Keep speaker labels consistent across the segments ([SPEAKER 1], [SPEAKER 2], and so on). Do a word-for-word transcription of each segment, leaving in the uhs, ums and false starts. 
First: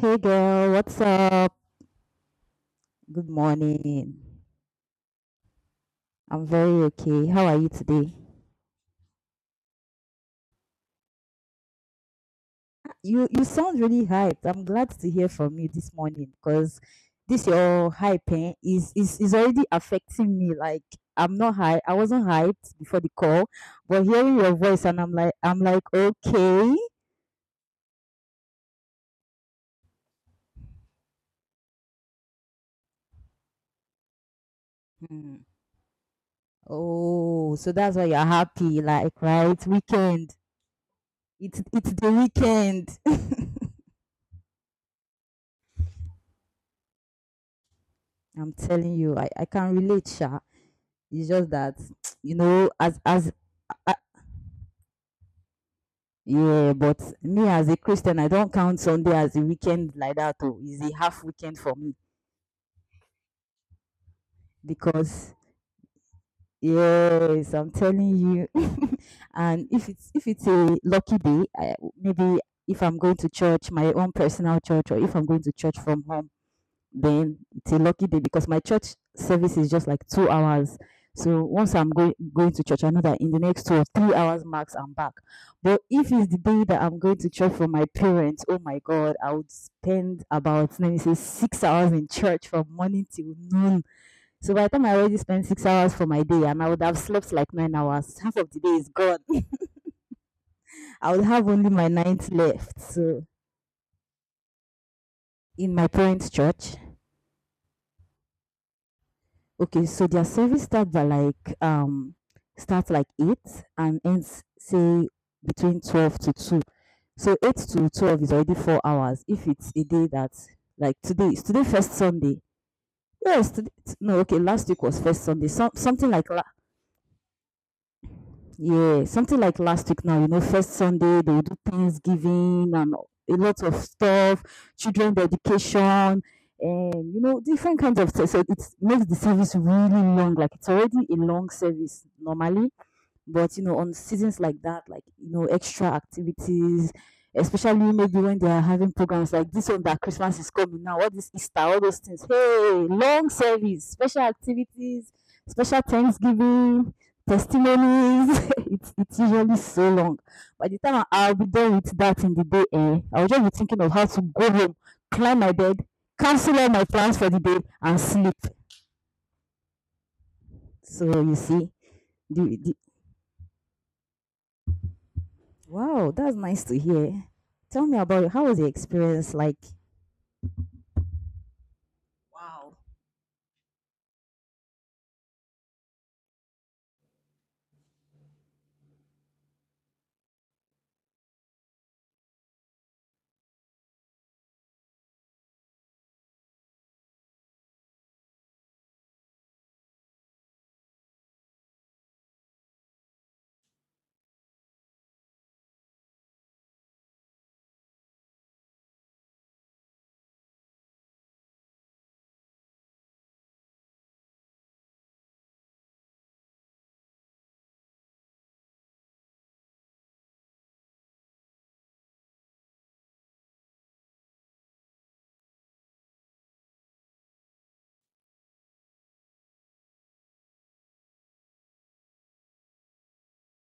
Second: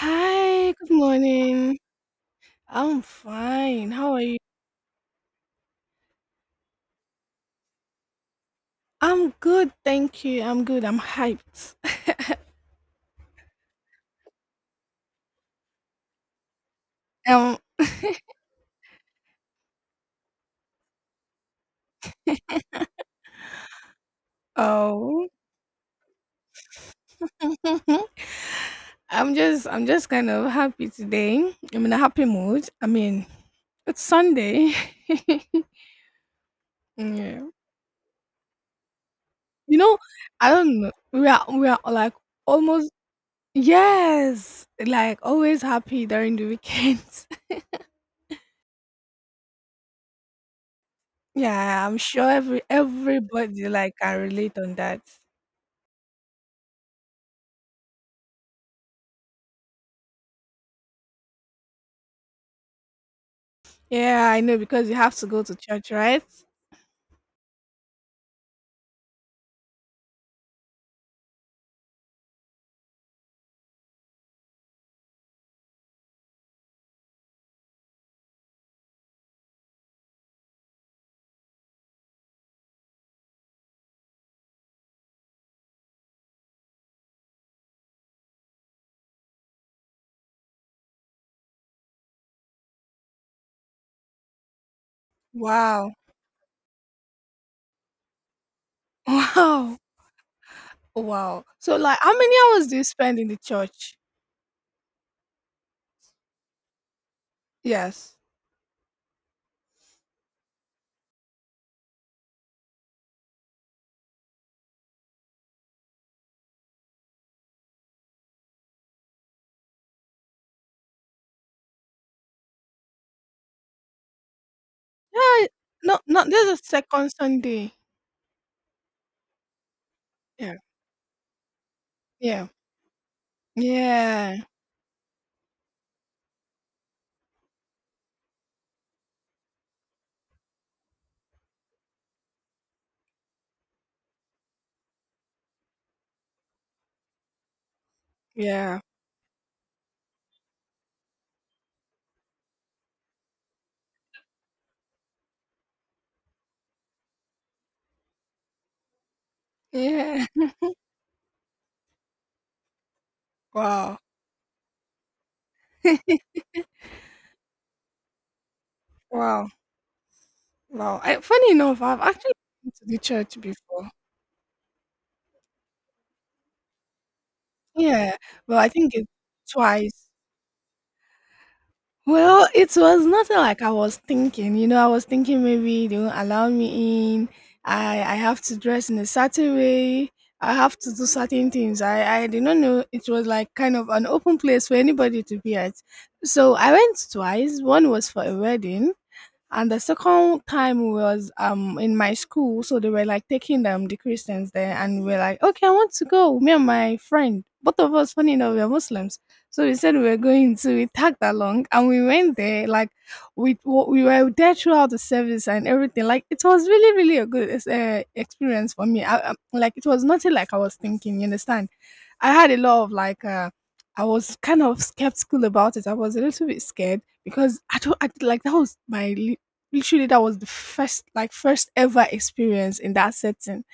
[SPEAKER 1] Hey girl,
[SPEAKER 2] good
[SPEAKER 1] what's up?
[SPEAKER 2] morning. I'm
[SPEAKER 1] Good
[SPEAKER 2] fine. How
[SPEAKER 1] morning.
[SPEAKER 2] are you?
[SPEAKER 1] I'm very okay. How are you today?
[SPEAKER 2] I'm good, thank you. I'm good. I'm hyped.
[SPEAKER 1] You you sound really hyped. I'm glad to hear from you this morning because this
[SPEAKER 2] Um,
[SPEAKER 1] your hype eh, is is is already affecting me. Like I'm not high. I wasn't hyped before the call, but hearing your voice and I'm
[SPEAKER 2] oh,
[SPEAKER 1] like I'm like okay.
[SPEAKER 2] I'm just, I'm just kind of happy today. I'm in a happy mood. I mean, it's Sunday.
[SPEAKER 1] Hmm.
[SPEAKER 2] yeah. You
[SPEAKER 1] Oh, so that's why you're happy, like right?
[SPEAKER 2] know,
[SPEAKER 1] Weekend.
[SPEAKER 2] I don't know. We are,
[SPEAKER 1] It's
[SPEAKER 2] we are
[SPEAKER 1] it's the
[SPEAKER 2] like almost,
[SPEAKER 1] weekend.
[SPEAKER 2] yes, like always happy during the weekends.
[SPEAKER 1] I'm telling you, I I can relate, Sha. It's just that
[SPEAKER 2] Yeah, I'm sure
[SPEAKER 1] you
[SPEAKER 2] every
[SPEAKER 1] know, as as
[SPEAKER 2] everybody
[SPEAKER 1] uh,
[SPEAKER 2] like can relate on that.
[SPEAKER 1] yeah, but me as a Christian, I don't count Sunday as a weekend like that. Oh, it's a half weekend for me
[SPEAKER 2] Yeah, I know because you have to
[SPEAKER 1] because
[SPEAKER 2] go to church, right?
[SPEAKER 1] yes, I'm telling you. and if it's if it's a lucky day, I, maybe if I'm going to church, my own personal church, or if I'm going to church from home. then it's a lucky day because my church service is just like two hours. So once I'm going going to church, I know that in the next two or three hours max, I'm back. But if it's the day that I'm going to church for my parents, oh my God, I would spend about let me say six hours in church from morning till noon. So by the time I already spend six hours
[SPEAKER 2] Wow.
[SPEAKER 1] for my day, and I would have slept like nine hours. Half of the day is gone.
[SPEAKER 2] Wow.
[SPEAKER 1] I would
[SPEAKER 2] Wow.
[SPEAKER 1] have only
[SPEAKER 2] So
[SPEAKER 1] my
[SPEAKER 2] like how
[SPEAKER 1] ninth
[SPEAKER 2] many hours do
[SPEAKER 1] left.
[SPEAKER 2] you spend
[SPEAKER 1] So
[SPEAKER 2] in the church?
[SPEAKER 1] in my parents' church,
[SPEAKER 2] Yes.
[SPEAKER 1] okay, so their service start by like um starts like eight and ends say between twelve to two. So eight to twelve is already four hours. If it's a day that like today is today first Sunday. Yes, today, no, okay, last week was first
[SPEAKER 2] Yeah.
[SPEAKER 1] Sunday. Some
[SPEAKER 2] No,
[SPEAKER 1] something
[SPEAKER 2] no,
[SPEAKER 1] like
[SPEAKER 2] there's a second Sunday.
[SPEAKER 1] yeah, something like last week now, you know,
[SPEAKER 2] Yeah.
[SPEAKER 1] first Sunday they will do
[SPEAKER 2] Yeah.
[SPEAKER 1] Thanksgiving and a lot of
[SPEAKER 2] Yeah.
[SPEAKER 1] stuff, children's education, and you know, different kinds of stuff. So it makes the service really long. Like it's already a long service normally, but you know, on seasons like that, like you know, extra activities, especially maybe when they are
[SPEAKER 2] Yeah.
[SPEAKER 1] having programs like this one that Christmas is coming now, all this Easter, all those things. Hey, long service, special activities, special Thanksgiving, testimonies. it's it's usually so long.
[SPEAKER 2] Yeah.
[SPEAKER 1] By the time I- I'll be done with that in the day, eh, I'll just be thinking of
[SPEAKER 2] Wow.
[SPEAKER 1] how to go home, climb my bed, cancel all my plans for the day, and sleep.
[SPEAKER 2] Wow. Wow.
[SPEAKER 1] So
[SPEAKER 2] I,
[SPEAKER 1] you
[SPEAKER 2] funny
[SPEAKER 1] see,
[SPEAKER 2] enough, I've actually
[SPEAKER 1] the,
[SPEAKER 2] been
[SPEAKER 1] the
[SPEAKER 2] to the church before.
[SPEAKER 1] Wow, that's nice to hear. Tell me
[SPEAKER 2] Yeah.
[SPEAKER 1] about it. How was
[SPEAKER 2] But
[SPEAKER 1] the
[SPEAKER 2] I think it's
[SPEAKER 1] experience like?
[SPEAKER 2] twice. Well, it
[SPEAKER 1] Wow.
[SPEAKER 2] was nothing like I was thinking. You know, I was thinking maybe they won't allow me in. I I have to dress in a certain way. I have to do certain things. I I did not know it was like kind of an open place for anybody to be at. So I went twice. One was for a wedding, and the second time was um in my school, so they were like taking um the Christians there, and we were like, okay, I want to go. Me and my friend, both of us, funny enough, we are Muslims, so we said we were going to. We tagged along, and we went there. Like we we were there throughout the service and everything. Like it was really really a good uh, experience for me. I, I, like it was nothing like I was thinking. You understand? I had a lot of like uh I was kind of skeptical about it. I was a little bit scared because I don't I, like that was my li- literally that was the first like first ever experience in that setting.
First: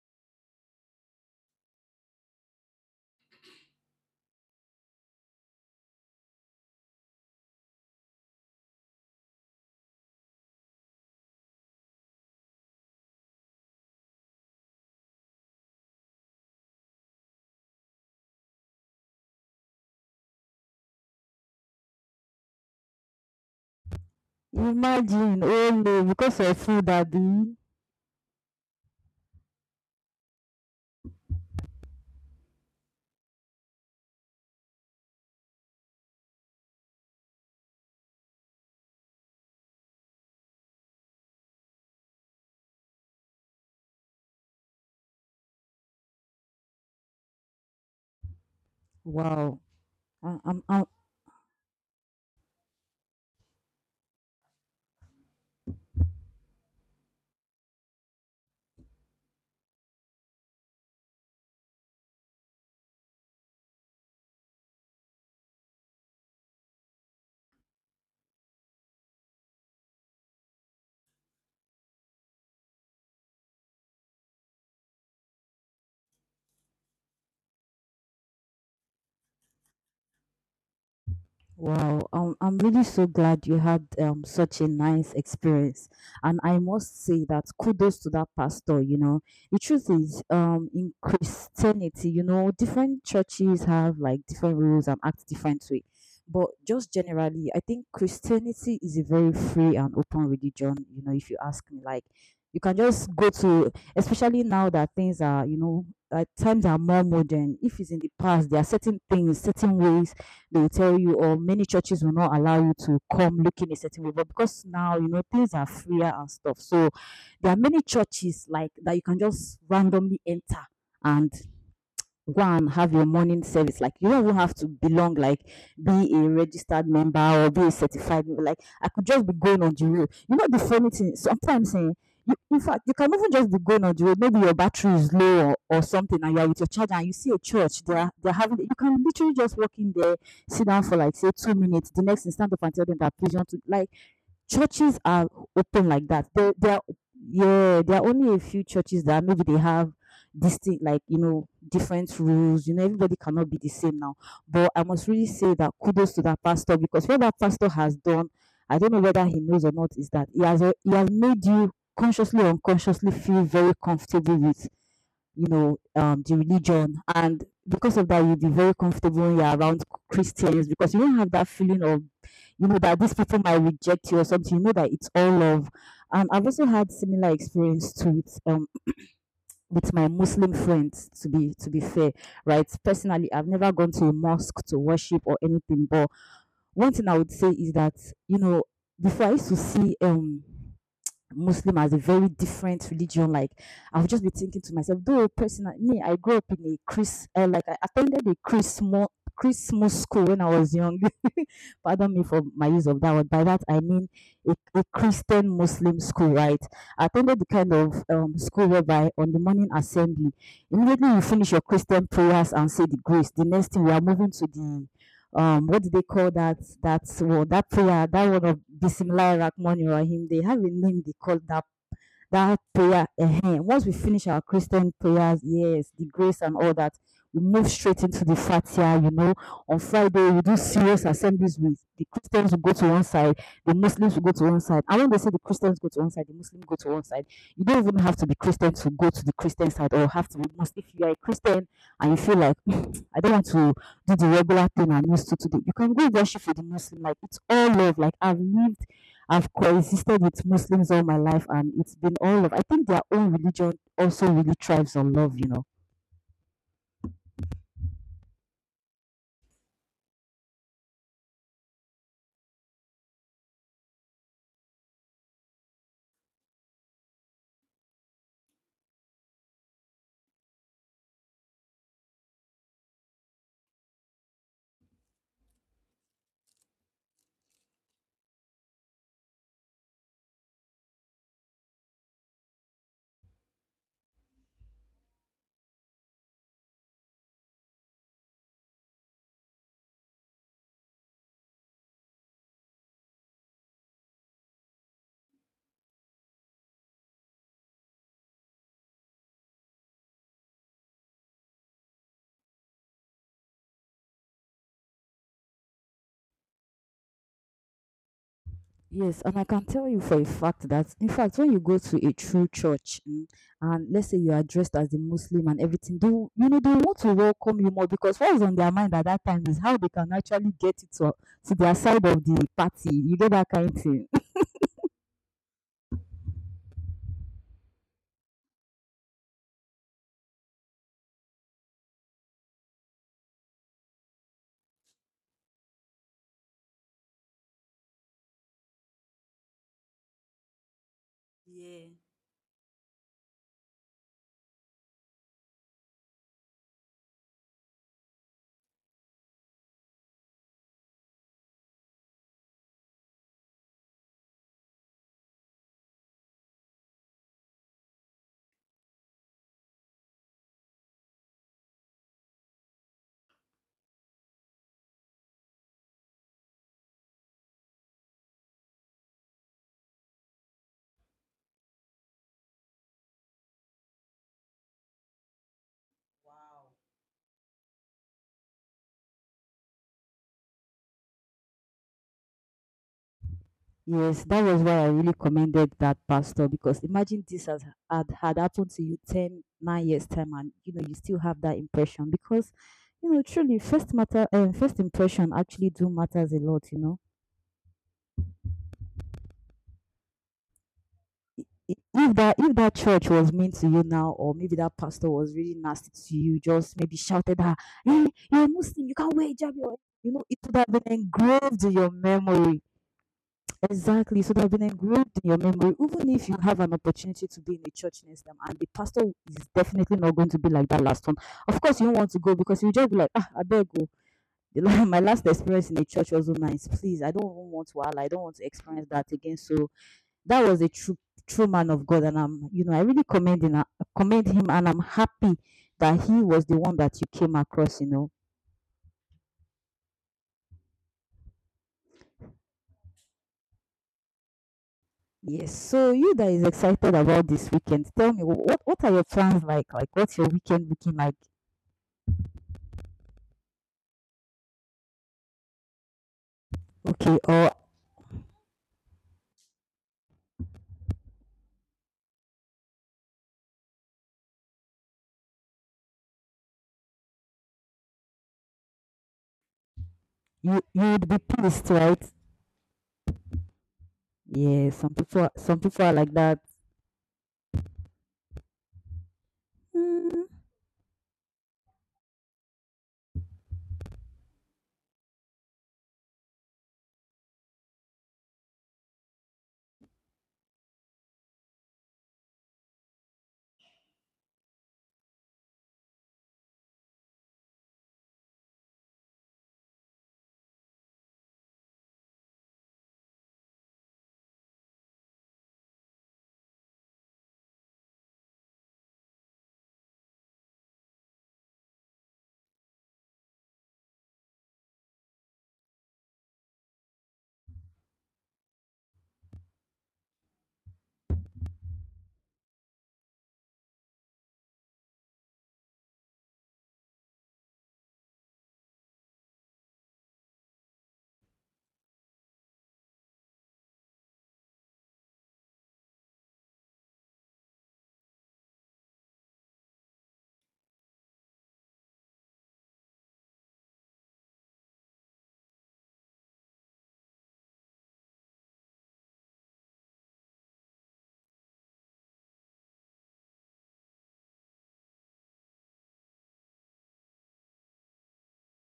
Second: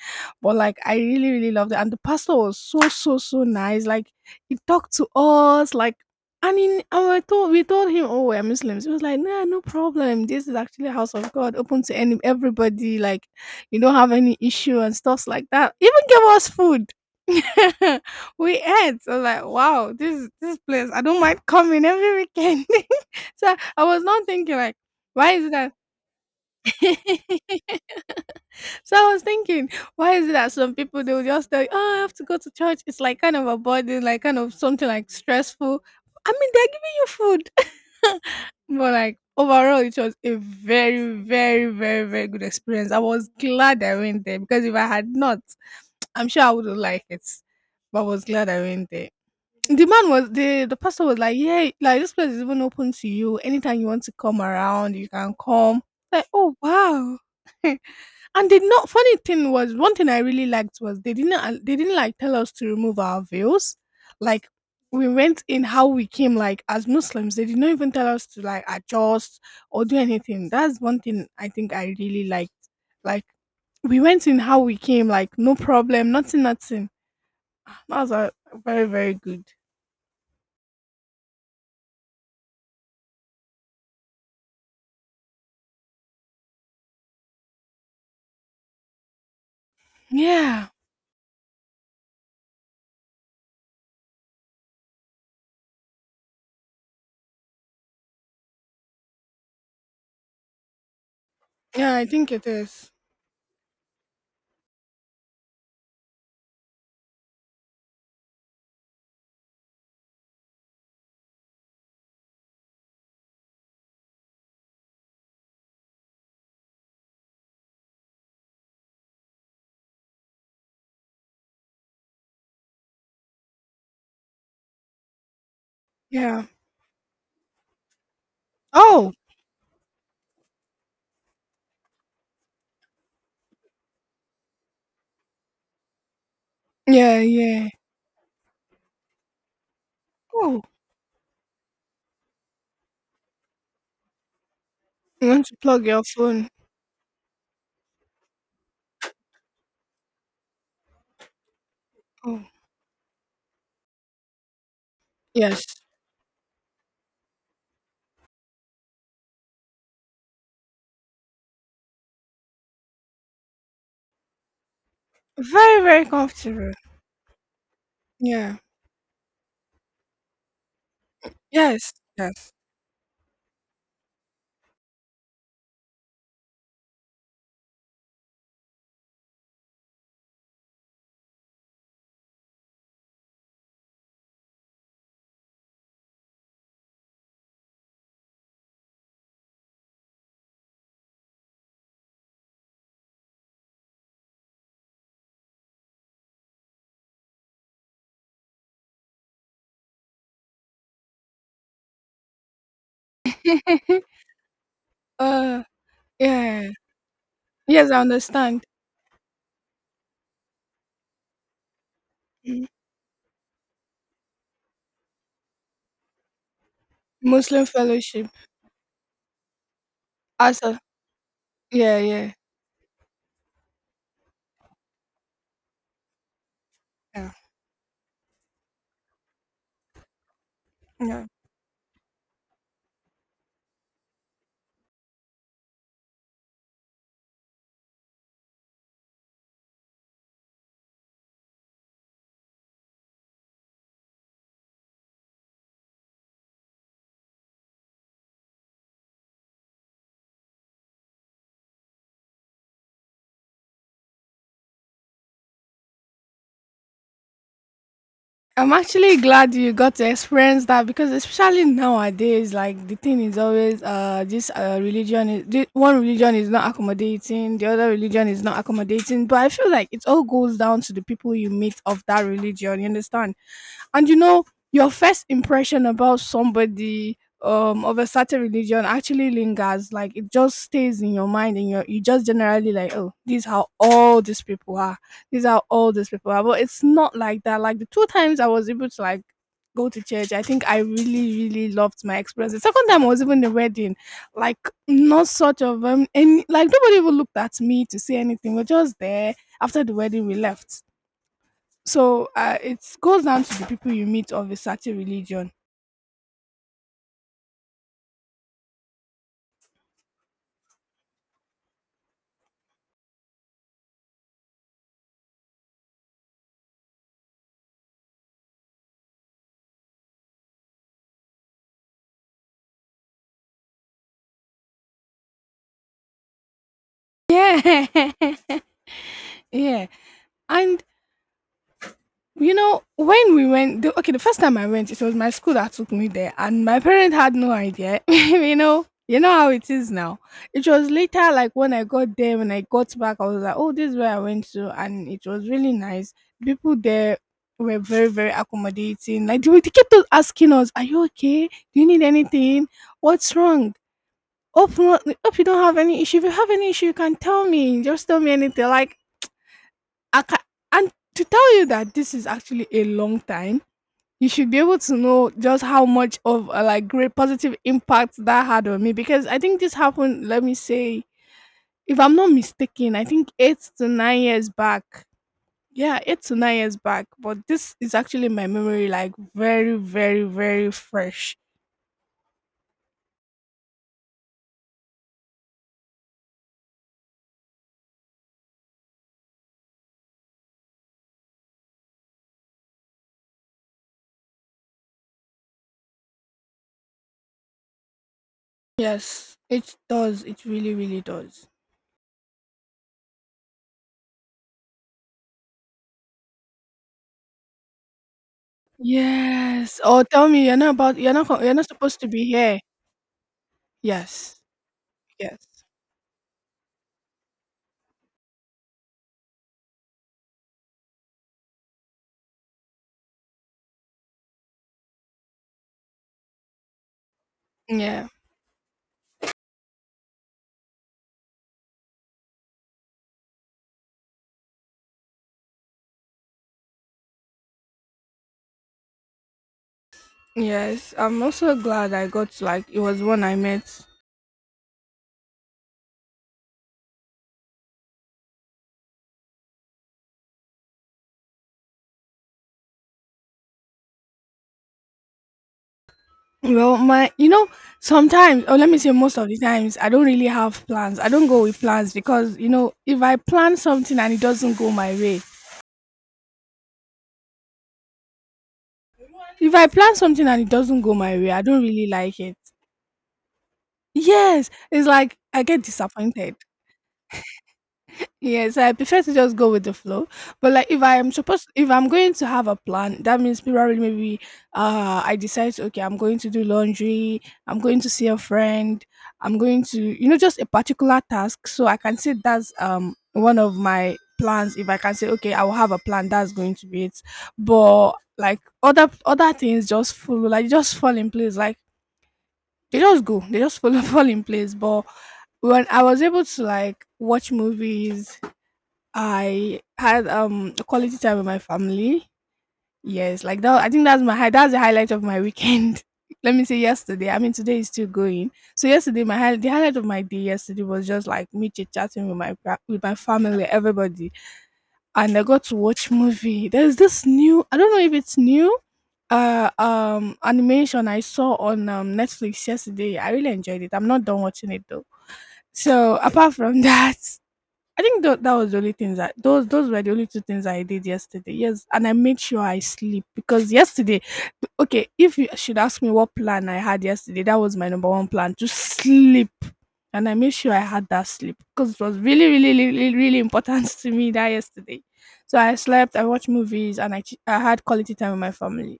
[SPEAKER 2] But like I really, really loved it. And the pastor was so, so, so nice. Like he talked to us, like and in and we told we told him, "Oh, we're Muslims." He was like, "Nah, no problem. This is actually a house of God, open to any everybody, like you don't have any issue and stuffs like that." Even gave us food. We ate. I was like, wow, this this place, I don't mind coming every weekend. So I was not thinking like, why
[SPEAKER 1] Imagine,
[SPEAKER 2] is
[SPEAKER 1] oh no, because of food, Abby.
[SPEAKER 2] that? So I was thinking, why is it that some people they will just tell you, "Oh, I have to go to church." It's like kind of a burden, like kind of something like stressful. I mean, they're giving you food, but like overall, it was a very, very, very, very good experience. I was glad I went there because if I had not, I'm sure I would have liked it. But I was glad I went there
[SPEAKER 1] Wow.
[SPEAKER 2] the man was
[SPEAKER 1] I- I'm,
[SPEAKER 2] the the
[SPEAKER 1] I'm,
[SPEAKER 2] pastor was like, "Yeah, like this place is even open to you. Anytime you want to come around, you can come." Like, oh wow. And did not funny thing was one thing I really liked was they didn't al- they didn't like tell us to remove our veils. Like we went in how we came like as Muslims. They did not even tell us to like adjust or do anything. That's one thing I think I really liked. Like we went in how we came, like no problem, nothing, nothing. That was uh, very, very good.
[SPEAKER 1] Wow, um, I'm really so glad you had um, such a nice experience. And I must say that kudos to that pastor, you know. The truth is, um,
[SPEAKER 2] Yeah.
[SPEAKER 1] in Christianity, you know, different churches have like different rules and act different way. But just generally, I think Christianity is a very free and open religion, you know, if you ask me.
[SPEAKER 2] Yeah,
[SPEAKER 1] Like,
[SPEAKER 2] I think it
[SPEAKER 1] you can
[SPEAKER 2] is.
[SPEAKER 1] just go to, especially now that things are, you know, uh, times are more modern. If it's in the past, there are certain things, certain ways they will tell you, or many churches will not allow you to come looking a certain way. But because now, you know, things are freer and stuff. So there are many churches like that you can just randomly enter and go and have your morning service. Like you don't even have to belong, like be a
[SPEAKER 2] Yeah.
[SPEAKER 1] registered member or be a certified member. Like I could
[SPEAKER 2] Oh.
[SPEAKER 1] just be going on the road. You know the funny thing, sometimes eh, you, in fact you can even just be going on the road. Maybe your battery is low or, or something, and you're with your charger and you
[SPEAKER 2] Yeah,
[SPEAKER 1] see a
[SPEAKER 2] yeah.
[SPEAKER 1] church. They're they're having. You can literally just walk in there,
[SPEAKER 2] Oh.
[SPEAKER 1] sit down for like say two minutes. The next instant up and tell them that please you want to like churches are
[SPEAKER 2] You want to plug
[SPEAKER 1] open
[SPEAKER 2] your
[SPEAKER 1] like that.
[SPEAKER 2] phone.
[SPEAKER 1] There, there, are, yeah, there are only a few churches that maybe they have distinct, like you know, different
[SPEAKER 2] Oh,
[SPEAKER 1] rules. You know, everybody cannot be the same now. But I must really say
[SPEAKER 2] yes.
[SPEAKER 1] that kudos to that pastor because what that pastor has done, I don't know whether he knows or not, is that he has he has made you consciously or unconsciously feel very comfortable with you know,
[SPEAKER 2] Very, very
[SPEAKER 1] um, the
[SPEAKER 2] comfortable.
[SPEAKER 1] religion. And because of that, you'll be
[SPEAKER 2] Yeah.
[SPEAKER 1] very comfortable when you're around Christians because you don't have that feeling
[SPEAKER 2] Yes.
[SPEAKER 1] of,
[SPEAKER 2] Yes.
[SPEAKER 1] you know, that these people might reject you or something. You know that it's all love. Um, I've also had similar experience to it um with my Muslim friends. To be to be fair, right? Personally, I've never gone to a mosque to worship or anything. But one thing I would say is that you know before I used to see um Muslim as a very different religion. Like I would just be thinking to myself, though personally, me, I grew up in a Chris, uh, like I attended a Christmas Christmas school when I was young. Pardon me for my use of that word. By that I mean a, a Christian
[SPEAKER 2] uh,
[SPEAKER 1] Muslim school, right?
[SPEAKER 2] yeah.
[SPEAKER 1] I attended the kind
[SPEAKER 2] Yes, I
[SPEAKER 1] of um,
[SPEAKER 2] understand.
[SPEAKER 1] school whereby on the morning assembly, immediately you finish your Christian prayers
[SPEAKER 2] Mm.
[SPEAKER 1] and say the grace. The next thing we are moving to the um what do they call that that well,
[SPEAKER 2] Muslim
[SPEAKER 1] that prayer
[SPEAKER 2] fellowship.
[SPEAKER 1] that one of Bismillah Rahman Rahim they have
[SPEAKER 2] As
[SPEAKER 1] a
[SPEAKER 2] a,
[SPEAKER 1] name they call that
[SPEAKER 2] yeah, yeah.
[SPEAKER 1] that prayer. Ehen. Once we finish our Christian prayers, yes, the grace and all that,
[SPEAKER 2] Yeah.
[SPEAKER 1] we move straight into the fatia. You know, on Friday we do serious
[SPEAKER 2] Yeah.
[SPEAKER 1] assemblies with the Christians will go to one side, the Muslims will go to one side. And when they say the Christians go to one side, the Muslims go to one side, you don't even have to be Christian to go to the Christian side or have to be Muslim. If you are a Christian and you feel like, "Hmm, I don't want to do the regular thing I'm used to today," you can go worship with the Muslim. Like it's all love. Like I've lived I've coexisted with Muslims all my life, and it's been all of. I think their own religion also really thrives on love, you know.
[SPEAKER 2] I'm actually glad you got to experience that because especially nowadays, like the thing is always uh this uh religion is thi- one religion is not accommodating, the other religion is not accommodating. But I feel like it all goes down to the people you meet of that religion. You understand? And you know, your first impression about somebody um of a certain religion actually lingers. Like it just stays in your mind and you you just generally like, oh, these how all these people are. These are all these people are. But it's not like that. Like the two times I was able to like go to church, I think I really, really loved my experience. The second time I was even the wedding, like not sort of um and like nobody even looked at me to say anything. We're just there. After the wedding we left. So uh, it goes down to the people you meet of a certain religion.
[SPEAKER 1] Yes, and I can tell you for a fact that, in fact, when you go to a true church, mm, and let's say you are dressed as a Muslim and everything, they will- you know they want to welcome you more because what is on their mind at that time is how they can actually get it to, to their side of the party. You get that kind of thing.
[SPEAKER 2] Yeah. Yeah. And you know, when we went, the, okay, the first time I went, it was my school that took me there, and my parents had no idea. You know, you know how it is now. It was later, like when I
[SPEAKER 1] Yeah.
[SPEAKER 2] got there, when I got back, I was like, oh, this is where I went to, and it was really nice. People there were very, very accommodating. Like they, were- they kept on asking us, "Are you okay? Do you need anything? What's wrong? Hope not hope you don't have any issue. If you have any issue, you can tell me. Just tell me anything." Like I can and to tell you that this is actually a long time, you should be able to know just how much of a like great positive impact that had on me. Because I think this happened, let me say, if I'm not mistaken, I think eight to nine years back. Yeah, eight to nine years back. But this is actually my memory, like very, very, very fresh.
[SPEAKER 1] Yes, that was why I really commended that pastor because imagine this has had, had happened to you ten nine years time and you know you still have that impression because you know truly first matter um, first impression actually do matters a lot, you know.
[SPEAKER 2] Yes, it does. It really, really
[SPEAKER 1] I-
[SPEAKER 2] does.
[SPEAKER 1] i- If that if that church was mean to you now or maybe that pastor was really nasty to you, just maybe shouted at, "Hey, you're a Muslim, you can't wear hijab, you're-"
[SPEAKER 2] Yes. "Oh,
[SPEAKER 1] you know,
[SPEAKER 2] tell
[SPEAKER 1] it
[SPEAKER 2] me
[SPEAKER 1] would
[SPEAKER 2] you're
[SPEAKER 1] have
[SPEAKER 2] not
[SPEAKER 1] been
[SPEAKER 2] about you're not co you're
[SPEAKER 1] engraved
[SPEAKER 2] not
[SPEAKER 1] in your
[SPEAKER 2] supposed to be
[SPEAKER 1] memory.
[SPEAKER 2] here."
[SPEAKER 1] Exactly. So they
[SPEAKER 2] Yes.
[SPEAKER 1] have been engraved in your
[SPEAKER 2] Yes.
[SPEAKER 1] memory, even if you have an opportunity to be in a church next time, and the pastor is definitely not going to be like that last one. Of course, you don't want to go because you just be like, ah, I beg go. My last experience in a church was so nice. Please, I don't even want to. I
[SPEAKER 2] Yeah.
[SPEAKER 1] don't want to experience that again. So that was a true, true man of God, and I'm, you know, I really commend him. uh, Commend him, and I'm happy that he was the one that you came across. You know,
[SPEAKER 2] Yes. I'm also glad I got like it was one I met
[SPEAKER 1] yes. So you that is excited about this weekend, tell me wh- what what are your plans like? Like what's your weekend looking like?
[SPEAKER 2] well, my
[SPEAKER 1] Okay,
[SPEAKER 2] you know,
[SPEAKER 1] or
[SPEAKER 2] sometimes or let me say most of the times I don't really have plans. I don't go with plans because, you know, if I plan something and it doesn't go my way if I plan something and it
[SPEAKER 1] you
[SPEAKER 2] doesn't
[SPEAKER 1] you
[SPEAKER 2] go
[SPEAKER 1] would
[SPEAKER 2] my
[SPEAKER 1] be
[SPEAKER 2] way, I don't
[SPEAKER 1] pissed,
[SPEAKER 2] really
[SPEAKER 1] right?
[SPEAKER 2] like it. Yes.
[SPEAKER 1] Yeah,
[SPEAKER 2] It's
[SPEAKER 1] some
[SPEAKER 2] like
[SPEAKER 1] people
[SPEAKER 2] I
[SPEAKER 1] some
[SPEAKER 2] get
[SPEAKER 1] people are like
[SPEAKER 2] disappointed.
[SPEAKER 1] that.
[SPEAKER 2] Yes, I prefer to just go with the flow.
[SPEAKER 1] Mm,
[SPEAKER 2] But like if I am supposed if I'm going to have a plan, that means probably maybe uh I decide okay, I'm going to do laundry, I'm going to see a friend, I'm going to you know, just a particular task. So I can say that's um one of my plans if I can say okay, I will have a plan, that's going to be it. But like other other things just follow, like just fall in place. Like they just go, they just follow fall in place. But when I was able to like watch movies I had um a quality time with my family. Yes, like that. I think that's my high. That's the highlight of my weekend. Let me say yesterday. I mean, today is still going. So yesterday, my high, the highlight of my day yesterday was just like me chit chatting with my fa- with my family, everybody, and I got to watch movie. There's this new. I don't know if it's new. Uh, um, animation I saw on um, Netflix yesterday. I really enjoyed it. I'm not done watching it though. So apart from that, I think tho- that was the only things that those those were the only two things I did yesterday. Yes, and I made sure I sleep because yesterday, okay, if you should ask me what plan I had yesterday, that was my number one plan to sleep, and I made sure I had that sleep because it was really really really really really important to me that yesterday. So I slept, I watched movies, and I ch- I had quality time with my family.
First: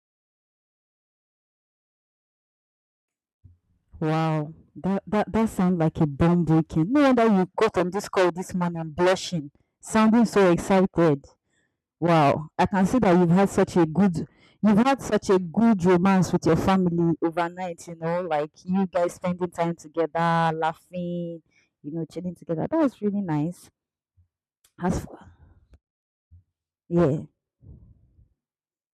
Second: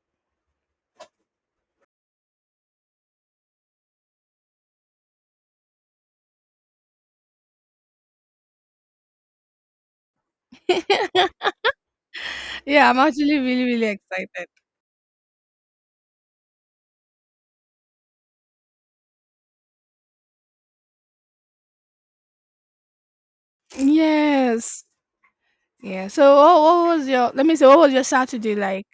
[SPEAKER 1] wow. That that that sounds like a bomb breaking. No wonder you got on this call this morning blushing, sounding so excited. Wow, I can
[SPEAKER 2] Yeah,
[SPEAKER 1] see
[SPEAKER 2] I'm
[SPEAKER 1] that you've
[SPEAKER 2] actually
[SPEAKER 1] had
[SPEAKER 2] really
[SPEAKER 1] such a
[SPEAKER 2] really
[SPEAKER 1] good
[SPEAKER 2] excited.
[SPEAKER 1] you've had such a good romance with your family overnight, you know, like you guys spending time together, laughing, you know, chilling together. That was really nice.
[SPEAKER 2] Yes,
[SPEAKER 1] As for,
[SPEAKER 2] yeah. So what, what was
[SPEAKER 1] yeah.
[SPEAKER 2] your? Let me say, what was your Saturday like?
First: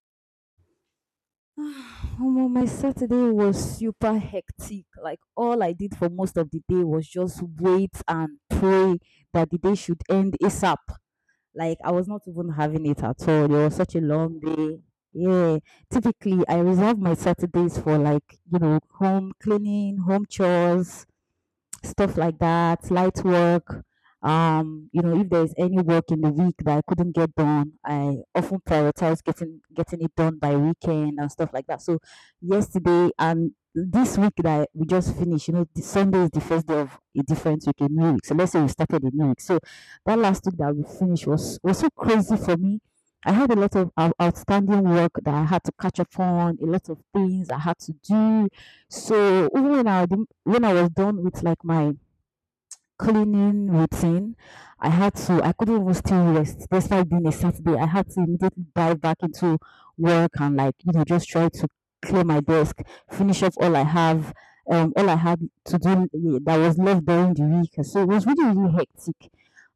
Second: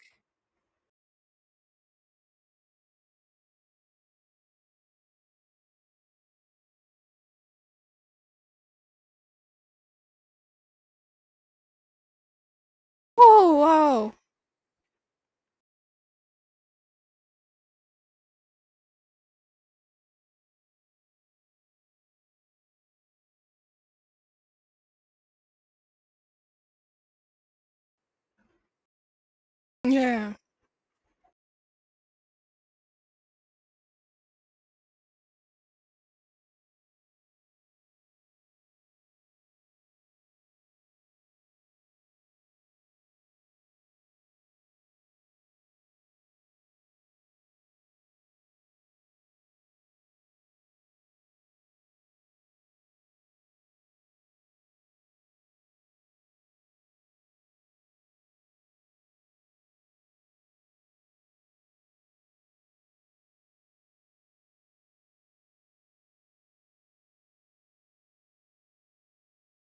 [SPEAKER 1] Omo, my Saturday was super hectic. Like all I did for most of the day was just wait and pray that the day should end a sap. Like I was not even having it at all. It
[SPEAKER 2] Oh
[SPEAKER 1] was such a
[SPEAKER 2] wow.
[SPEAKER 1] long day. Yeah. Typically, I reserve my Saturdays for like, you know, home cleaning, home chores, stuff like that, light work. Um, you know, if there's any work in the week that I couldn't get done, I often prioritize getting getting it
[SPEAKER 2] Yeah.
[SPEAKER 1] done by weekend and stuff like that. So yesterday and this week that we just finished, you know, the Sunday is the first day of a different week, a new week. So let's say we started a new week. So that last week that we finished was was so crazy for me. I had a lot of out- outstanding work that I had to catch up on, a lot of things I had to do, so even when I didn't- when I was done with like my cleaning routine, I had to I couldn't even still rest despite being a Saturday. I had to immediately dive back into work and like you know just try to clear my desk, finish up all I have, um, all I had to do eh, that was left during the week. So it was really really hectic.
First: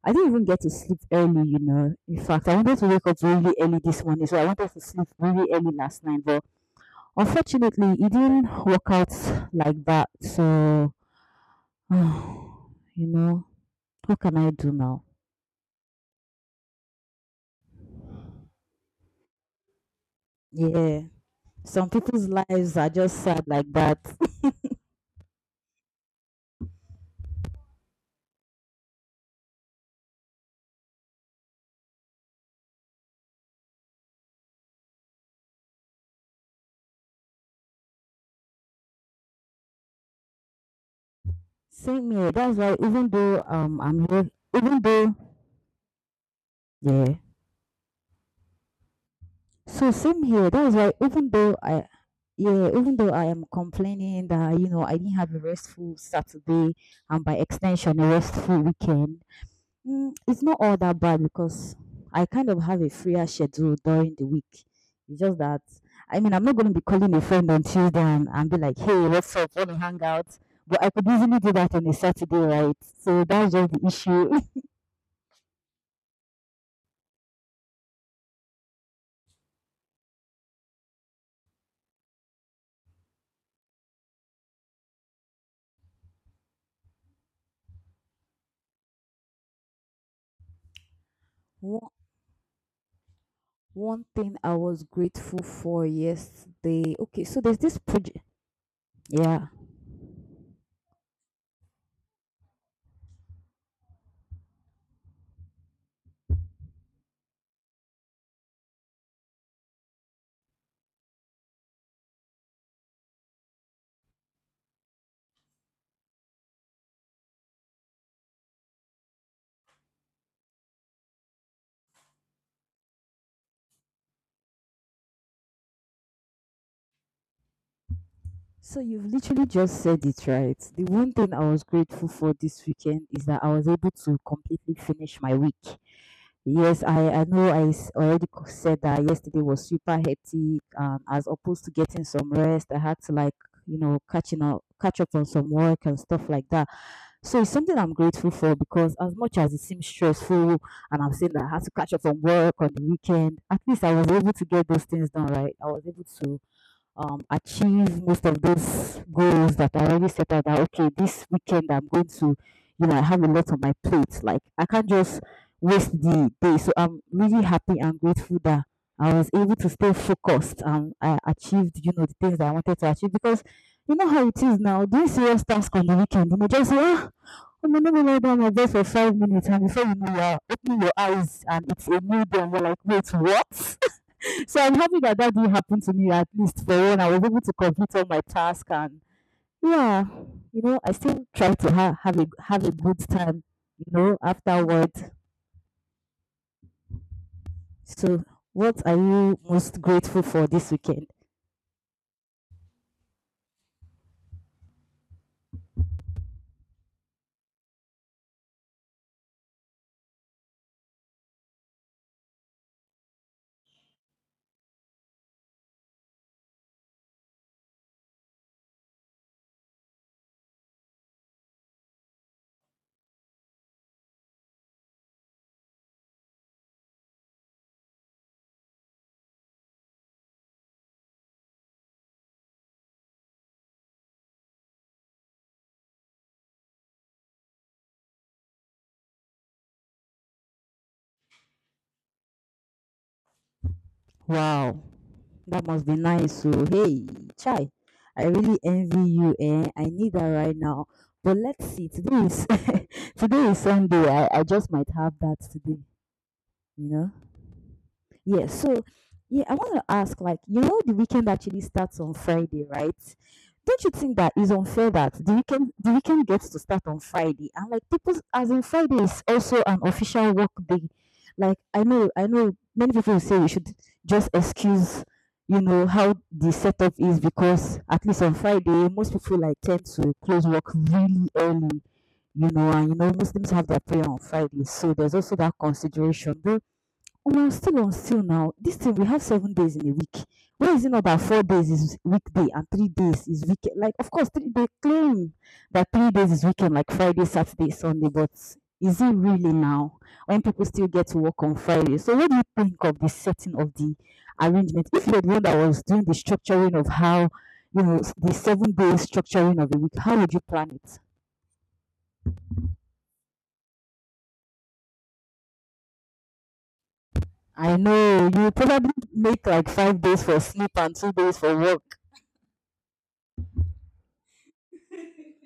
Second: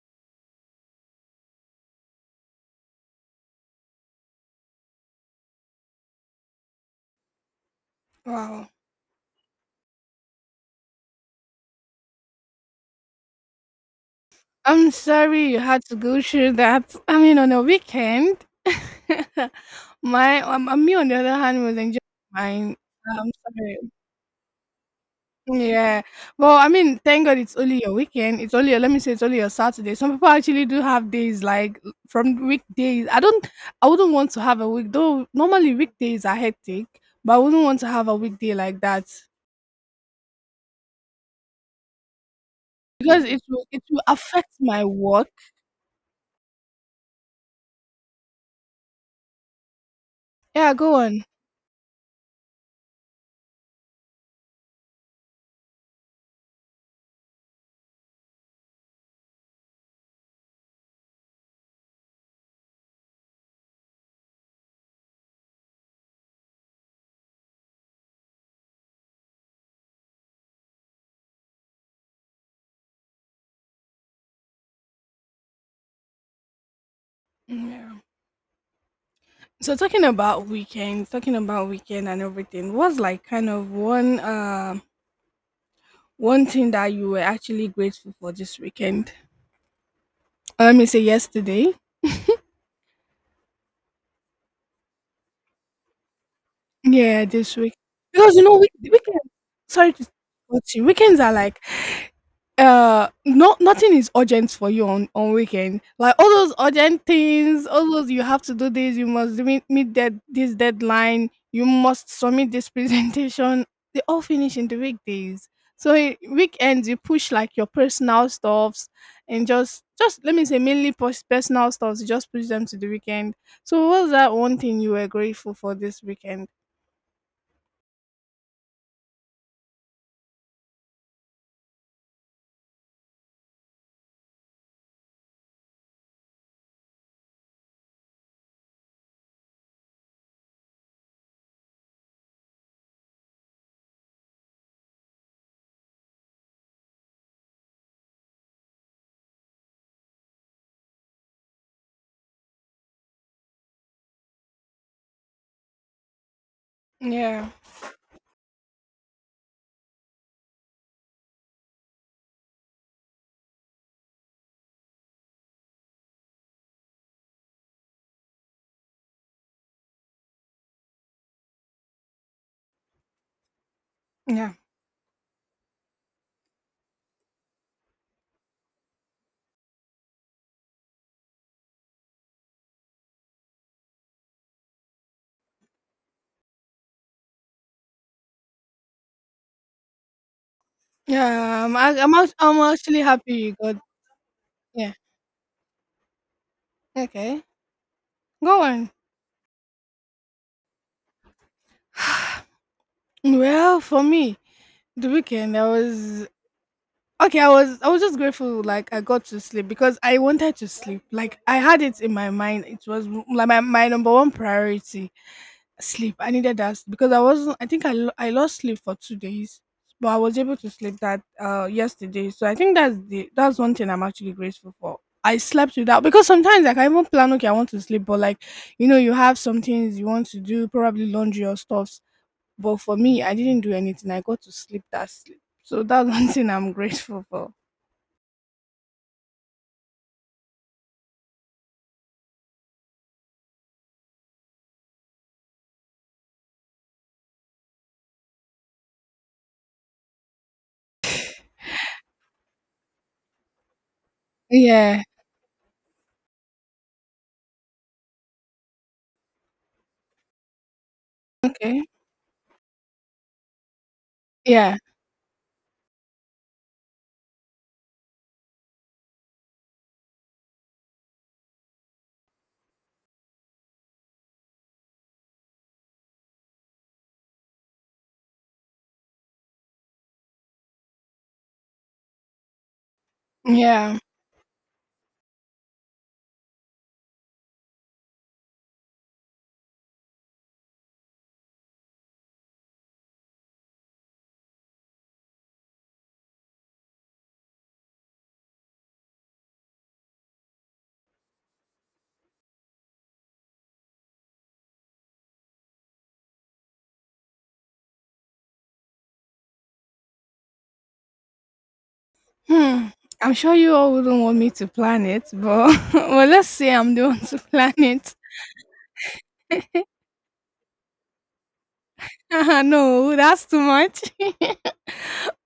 [SPEAKER 1] I didn't even get to sleep early, you know. In fact, I wanted to wake up really early this morning, so I wanted to sleep really early last night, but unfortunately, it didn't
[SPEAKER 2] Wow.
[SPEAKER 1] work out like that. So, you know, what can I do
[SPEAKER 2] I'm
[SPEAKER 1] now?
[SPEAKER 2] sorry you had to go through that. I mean, on a weekend, my um, uh, me
[SPEAKER 1] Yeah,
[SPEAKER 2] on the other hand was
[SPEAKER 1] some
[SPEAKER 2] enjoying
[SPEAKER 1] people's
[SPEAKER 2] mine.
[SPEAKER 1] lives are just
[SPEAKER 2] I'm
[SPEAKER 1] sad like
[SPEAKER 2] sorry.
[SPEAKER 1] that.
[SPEAKER 2] Yeah. Well, I mean, thank God it's only your weekend. It's only your, let me say it's only your Saturday. Some people actually do have days like from weekdays. I don't. I wouldn't want to have a week though. Normally weekdays are hectic, but I wouldn't want to have a weekday like that
[SPEAKER 1] Same here. That's why even
[SPEAKER 2] because it
[SPEAKER 1] though
[SPEAKER 2] will
[SPEAKER 1] um
[SPEAKER 2] it will
[SPEAKER 1] I'm here,
[SPEAKER 2] affect
[SPEAKER 1] even
[SPEAKER 2] my
[SPEAKER 1] though
[SPEAKER 2] work.
[SPEAKER 1] yeah. So same here.
[SPEAKER 2] Yeah.
[SPEAKER 1] That's why
[SPEAKER 2] Go on.
[SPEAKER 1] even though I yeah, even though I am complaining that you know I didn't have a restful Saturday and by extension a restful weekend, Mm, it's not all that bad because I kind of have a freer schedule during the week. It's just that I mean I'm not going to be calling a friend on Tuesday and, and be like, "Hey, what's up? Want to hang out?" But I could easily do that on a Saturday, right? So that's just the issue.
[SPEAKER 2] Yeah. So talking about weekend, talking about weekend and everything, what's like kind of one um one thing that you were actually grateful for this weekend? Or let me say yesterday.
[SPEAKER 1] One, one thing I was grateful for yesterday. Okay,
[SPEAKER 2] Yeah,
[SPEAKER 1] so
[SPEAKER 2] this
[SPEAKER 1] there's
[SPEAKER 2] week.
[SPEAKER 1] this project.
[SPEAKER 2] Because you know, week, weekend
[SPEAKER 1] Yeah,
[SPEAKER 2] sorry to cut you. Weekends are like uh no nothing is urgent for you on on weekend, like all those urgent things, all those you have to do this, you must meet, meet that, this deadline you must submit this presentation, they all finish in the weekdays. So i- weekends you push like your personal stuffs, and just just let me say mainly pers- personal stuffs you just push them to the weekend. So what was that one thing you were grateful for this weekend?
[SPEAKER 1] so you've literally just said it right. The one thing I was grateful for this weekend is that I was able to completely finish my week. Yes, I, I know I s- already co- said that yesterday was super hectic. Um, as opposed to getting some rest, I had to like, you know, catching up, catch up on some work and stuff like that. So it's something I'm grateful for because as much as it seems stressful and I'm saying that I had to catch up on work on the weekend, at least I was able to get those things done, right? I was able to um,
[SPEAKER 2] yeah
[SPEAKER 1] achieve most of those goals that I already set out that okay, this weekend I'm going to, you know, I have a lot on my plate. Like I can't just waste the day. So I'm really happy and grateful that I was able to stay focused and I achieved, you know, the things that I wanted to achieve because you know how it
[SPEAKER 2] yeah
[SPEAKER 1] is now, doing serious task on the weekend, you know, just say, ah, oh, no, no, no, no, no, no, I'm gonna lay down my bed for five minutes and before you know you're opening your eyes and it's a new day and you're like, wait, what? So I'm happy that that did happen to me at least for when I was able to complete all my task and yeah, you know, I still try
[SPEAKER 2] yeah
[SPEAKER 1] to
[SPEAKER 2] i'm,
[SPEAKER 1] ha-
[SPEAKER 2] I, I'm,
[SPEAKER 1] have a
[SPEAKER 2] act- I'm
[SPEAKER 1] have a good
[SPEAKER 2] actually happy
[SPEAKER 1] time,
[SPEAKER 2] you got.
[SPEAKER 1] you know, afterward.
[SPEAKER 2] Yeah. Okay.
[SPEAKER 1] So
[SPEAKER 2] Go
[SPEAKER 1] what
[SPEAKER 2] on.
[SPEAKER 1] are you most grateful for this weekend?
[SPEAKER 2] Well, for me, the weekend I was okay. I was I was just grateful, like I got to sleep because I wanted to sleep. Like I had it in my mind. It was m- like my, my number one priority. Sleep. I needed that because I wasn't. I think I lo- I lost sleep for two days, but I was able to sleep that uh yesterday. So I think that's the that's one thing I'm actually grateful for. I slept without, because sometimes like I even plan, okay, I want to sleep, but like you know you have some things you want to do, probably laundry or stuff. But for me, I didn't do anything. I got to sleep that sleep. So that's one thing I'm grateful for.
[SPEAKER 1] Wow, that must be nice. So hey, Chai, I really envy you eh? I need that right now. But let's see, today is today is Sunday. I, I just might
[SPEAKER 2] Yeah.
[SPEAKER 1] have that today, you know. Yes. So, yeah, I want to ask, like, you know, the weekend actually
[SPEAKER 2] Okay.
[SPEAKER 1] starts on Friday, right? Don't you think that is
[SPEAKER 2] Yeah.
[SPEAKER 1] unfair that the weekend the weekend gets to start on Friday and like people as in Friday is also an official work day. Like I know I know many people will say we should just excuse you know how the setup is because at least on Friday most people like tend to close work really early, you know, and you know Muslims have their
[SPEAKER 2] Yeah.
[SPEAKER 1] prayer on Friday, so there's also that consideration. Omo, I'm still on sale now. This thing we have seven days in a week. Why is it not that four days is weekday and three days is weekend? Like, of course, three, they claim that three days is weekend, like Friday, Saturday, Sunday, but is it really now when people still get to work on Friday? So, what do you think of the setting of the arrangement? If you're the one that was doing the structuring of how, you know, s- the seven days structuring of the week, how would you plan it?
[SPEAKER 2] Hmm. I'm sure you all wouldn't want me to plan it, but well, let's say I'm the one to plan
[SPEAKER 1] I
[SPEAKER 2] it.
[SPEAKER 1] know you probably make like five days for sleep and two days for work.
[SPEAKER 2] No, that's too much.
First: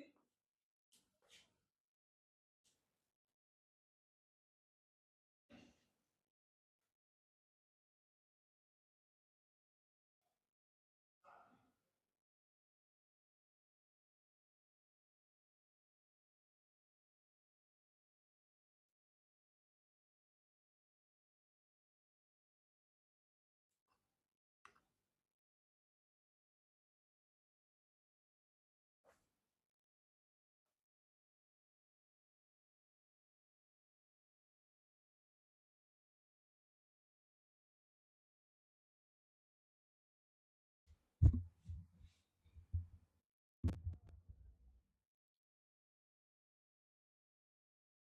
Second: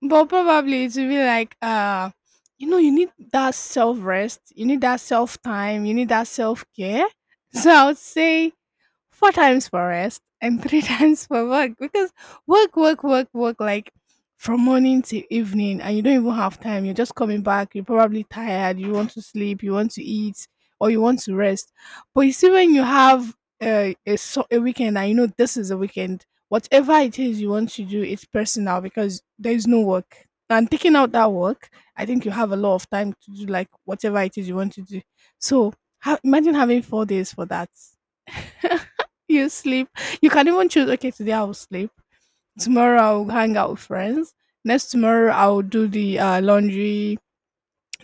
[SPEAKER 2] But probably it will be like, uh, you know, you need that self rest, you need that self time, you need that self care. So I would say four times for rest and three times for work, because work, work, work, work, like from morning to evening, and you don't even have time. You're just coming back. You're probably tired. You want to sleep. You want to eat, or you want to rest. But you see, when you have uh, a so- a weekend, and you know this is a weekend, whatever it is you want to do, it's personal because there is no work. And taking out that work, I think you have a lot of time to do like whatever it is you want to do. So ha- imagine having four days for that. You sleep. You can even choose, okay, today I'll sleep. Tomorrow I'll hang out with friends. Next tomorrow I'll do the uh, laundry,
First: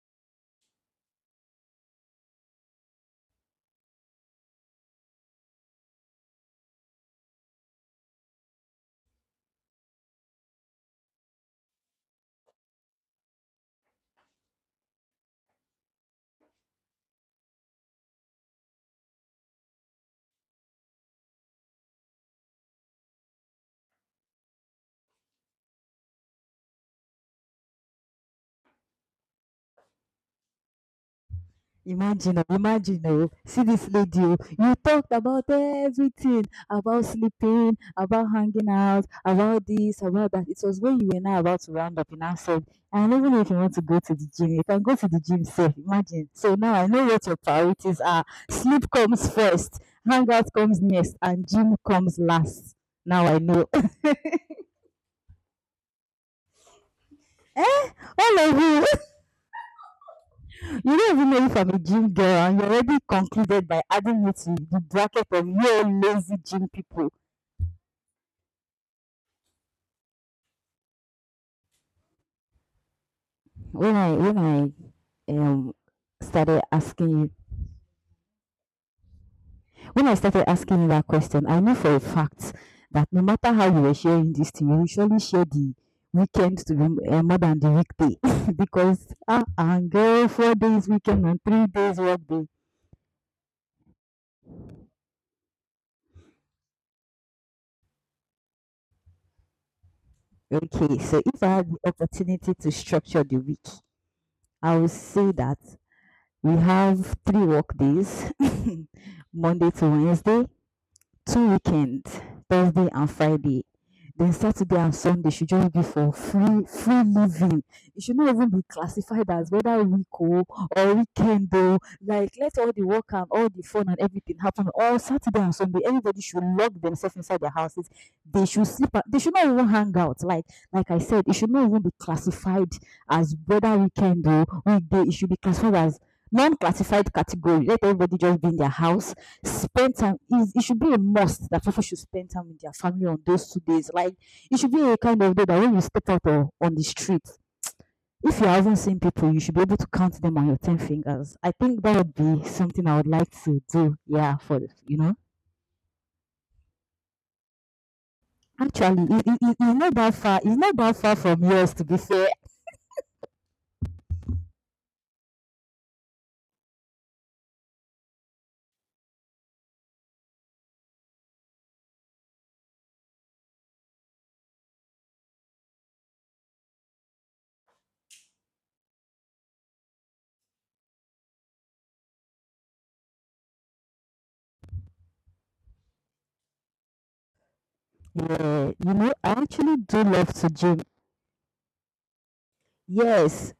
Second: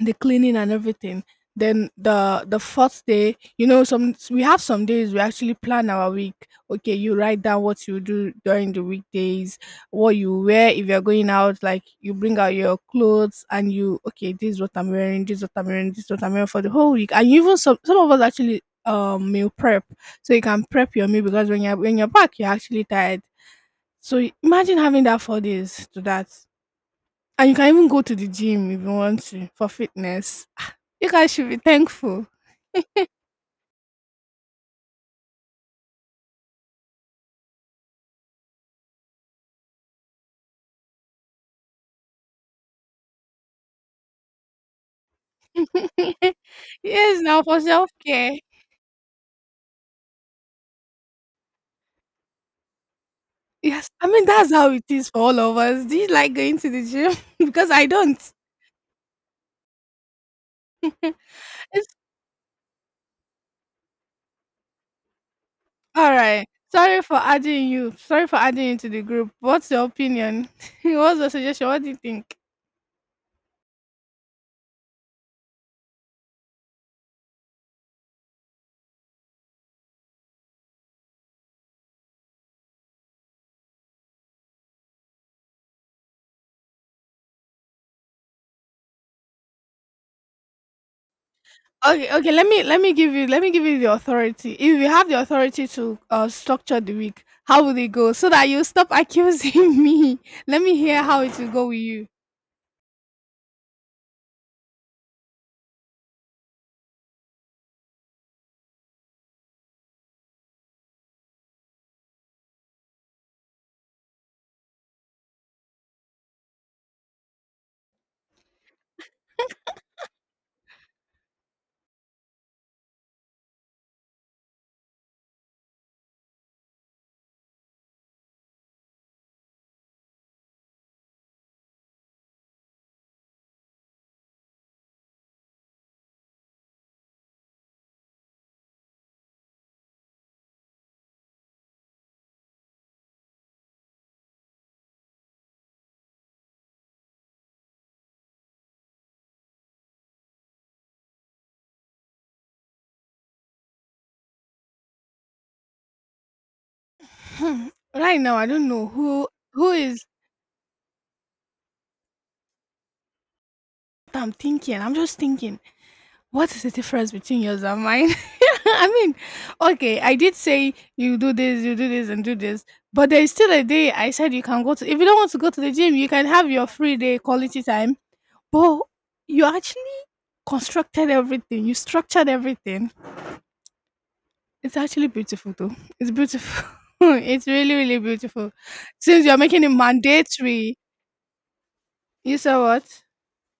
[SPEAKER 2] the cleaning and everything. Then the the fourth day, you know, some we have some days we actually plan our week. Okay, you write down what you do during the weekdays, what you wear if you're going out. Like you bring out your clothes and you okay, this is what I'm wearing, this is what I'm wearing, this is what I'm wearing for the whole week. And even some some of us actually um meal prep, so you can prep your meal because when you're when you're back, you're actually tired. So imagine having that four days to that, and you can even go to the gym if you want to for fitness. You guys should be thankful.
[SPEAKER 1] Imagine, oh, imagine, oh, see this lady, oh, you talked about everything, about sleeping, about hanging out, about this, about that. It was when you were now about to round up, you now said, I don't even know if you want to go to the gym. You can go to the gym safe, imagine. So now I know
[SPEAKER 2] Yes,
[SPEAKER 1] what your
[SPEAKER 2] now for
[SPEAKER 1] priorities are.
[SPEAKER 2] self-care.
[SPEAKER 1] Sleep comes first, hangout comes next, and gym comes last. Now I know.
[SPEAKER 2] Yes, I mean, that's how it is for all of us. Do you like going to the gym? Because
[SPEAKER 1] Eh?
[SPEAKER 2] I don't.
[SPEAKER 1] All of you, you don't even know if I'm a
[SPEAKER 2] It's
[SPEAKER 1] gym girl, and you already concluded by adding me to the bracket of you all
[SPEAKER 2] all
[SPEAKER 1] lazy
[SPEAKER 2] right.
[SPEAKER 1] gym
[SPEAKER 2] Sorry
[SPEAKER 1] people.
[SPEAKER 2] for adding you. Sorry for adding you to the group. What's your opinion? What's your suggestion? What do you think?
[SPEAKER 1] when I when I um started asking you when I started asking you that question, I know for a fact that no matter how you were sharing this thing, you will surely share the weekend to be uh, more than the weekday because ah uh, girl, four days weekend and three days
[SPEAKER 2] Okay,
[SPEAKER 1] work
[SPEAKER 2] okay.
[SPEAKER 1] day.
[SPEAKER 2] Let me let me give you let me give you the authority. If you have the authority to uh, structure the week, how will it go? So that you stop accusing me. Let me
[SPEAKER 1] Okay,
[SPEAKER 2] hear
[SPEAKER 1] so
[SPEAKER 2] how it
[SPEAKER 1] if I
[SPEAKER 2] will go
[SPEAKER 1] had the
[SPEAKER 2] with you.
[SPEAKER 1] opportunity to structure the week, I would say that we have three work days, Monday to Wednesday, two weekends, Thursday and Friday. Then Saturday and Sunday should just be for free free living. It should not even be classified as whether week oh or weekend though. Like let all the work and all the fun and everything happen all Saturday and Sunday. Everybody should lock themselves inside their houses. They should sleep. out- They should not even hang out. Like like I said, it should not even be classified as whether weekend or weekday. It should be classified as non-classified category. Let everybody just be in their house. Spend time, is it should be a must that people should spend time with their family on those two days. Like it should be a kind of day that when you step out o- on the street, if you haven't seen people, you should be able to count them on your ten fingers. I think that would be something I would like to do. Yeah, for you know,
[SPEAKER 2] Hmm, right now, I don't know
[SPEAKER 1] actually, it, it,
[SPEAKER 2] who
[SPEAKER 1] it- it's
[SPEAKER 2] who
[SPEAKER 1] not
[SPEAKER 2] is
[SPEAKER 1] that far. It's not that far from yours. To be fair,
[SPEAKER 2] what I'm thinking. I'm just thinking, what is the difference between yours and mine? I mean, okay, I did say you do this, you do this, and do this, but there is still a day I said you can go to. If you don't want to go to the gym, you can have your free day quality time. But you actually constructed everything. You structured everything. It's actually beautiful, though. It's beautiful. It's really, really beautiful.
[SPEAKER 1] yeah, you know,
[SPEAKER 2] Since
[SPEAKER 1] I
[SPEAKER 2] you're making it
[SPEAKER 1] actually do love to
[SPEAKER 2] mandatory,
[SPEAKER 1] gym.
[SPEAKER 2] you saw what?
[SPEAKER 1] Yes,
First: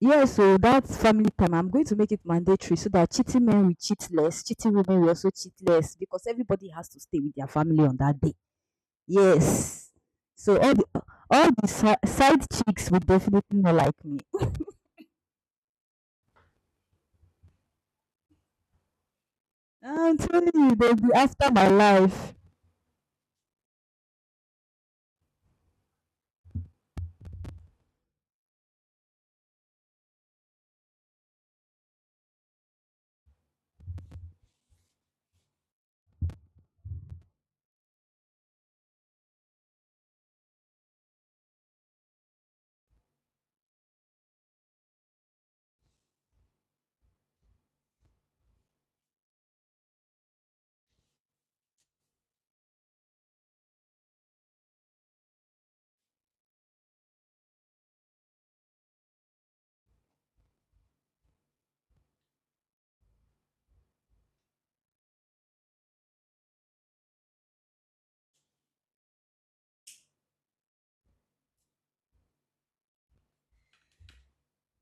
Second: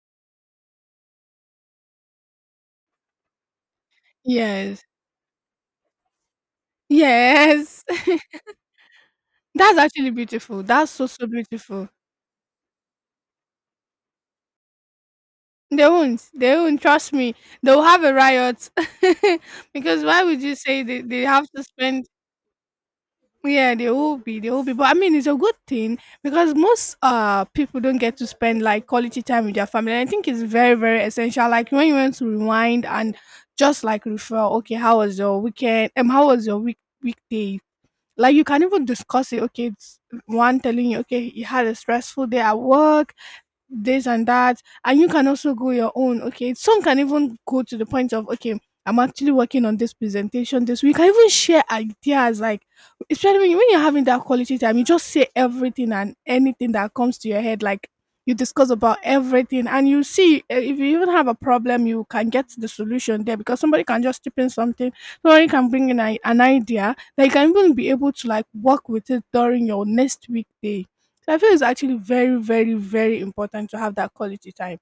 [SPEAKER 1] yes so, that's family time, I'm going to make it mandatory so that cheating men will cheat less, cheating
[SPEAKER 2] Yes.
[SPEAKER 1] women will also cheat less because everybody has to stay with their family
[SPEAKER 2] Yes.
[SPEAKER 1] on that day.
[SPEAKER 2] That's
[SPEAKER 1] Yes.
[SPEAKER 2] actually
[SPEAKER 1] So
[SPEAKER 2] beautiful.
[SPEAKER 1] all the
[SPEAKER 2] That's so, so
[SPEAKER 1] all the
[SPEAKER 2] beautiful.
[SPEAKER 1] si- side chicks will definitely not like me.
[SPEAKER 2] They won't. They won't. Trust me. They'll have a riot. Because
[SPEAKER 1] I'm
[SPEAKER 2] why would
[SPEAKER 1] telling
[SPEAKER 2] you
[SPEAKER 1] you,
[SPEAKER 2] say
[SPEAKER 1] they'll
[SPEAKER 2] they,
[SPEAKER 1] be
[SPEAKER 2] they have
[SPEAKER 1] after
[SPEAKER 2] to
[SPEAKER 1] my
[SPEAKER 2] spend?
[SPEAKER 1] life.
[SPEAKER 2] Yeah, they will be. They will be. But I mean, it's a good thing because most uh people don't get to spend like quality time with their family. And I think it's very, very essential. Like when you want to rewind and just like refer, okay, how was your weekend? Um, how was your week weekday? Like you can even discuss it. Okay, it's one telling you, okay, you had a stressful day at work, this and that, and you can also go your own, okay, some can even go to the point of okay, I'm actually working on this presentation this week. I even share ideas, like especially when you- when you're having that quality time, you just say everything and anything that comes to your head, like you discuss about everything. And you see, eh, if you even have a problem, you can get the solution there because somebody can just tip in something, somebody can bring in a, an idea that you can even be able to like work with it during your next weekday. So I feel it's actually very, very, very important to have that quality time.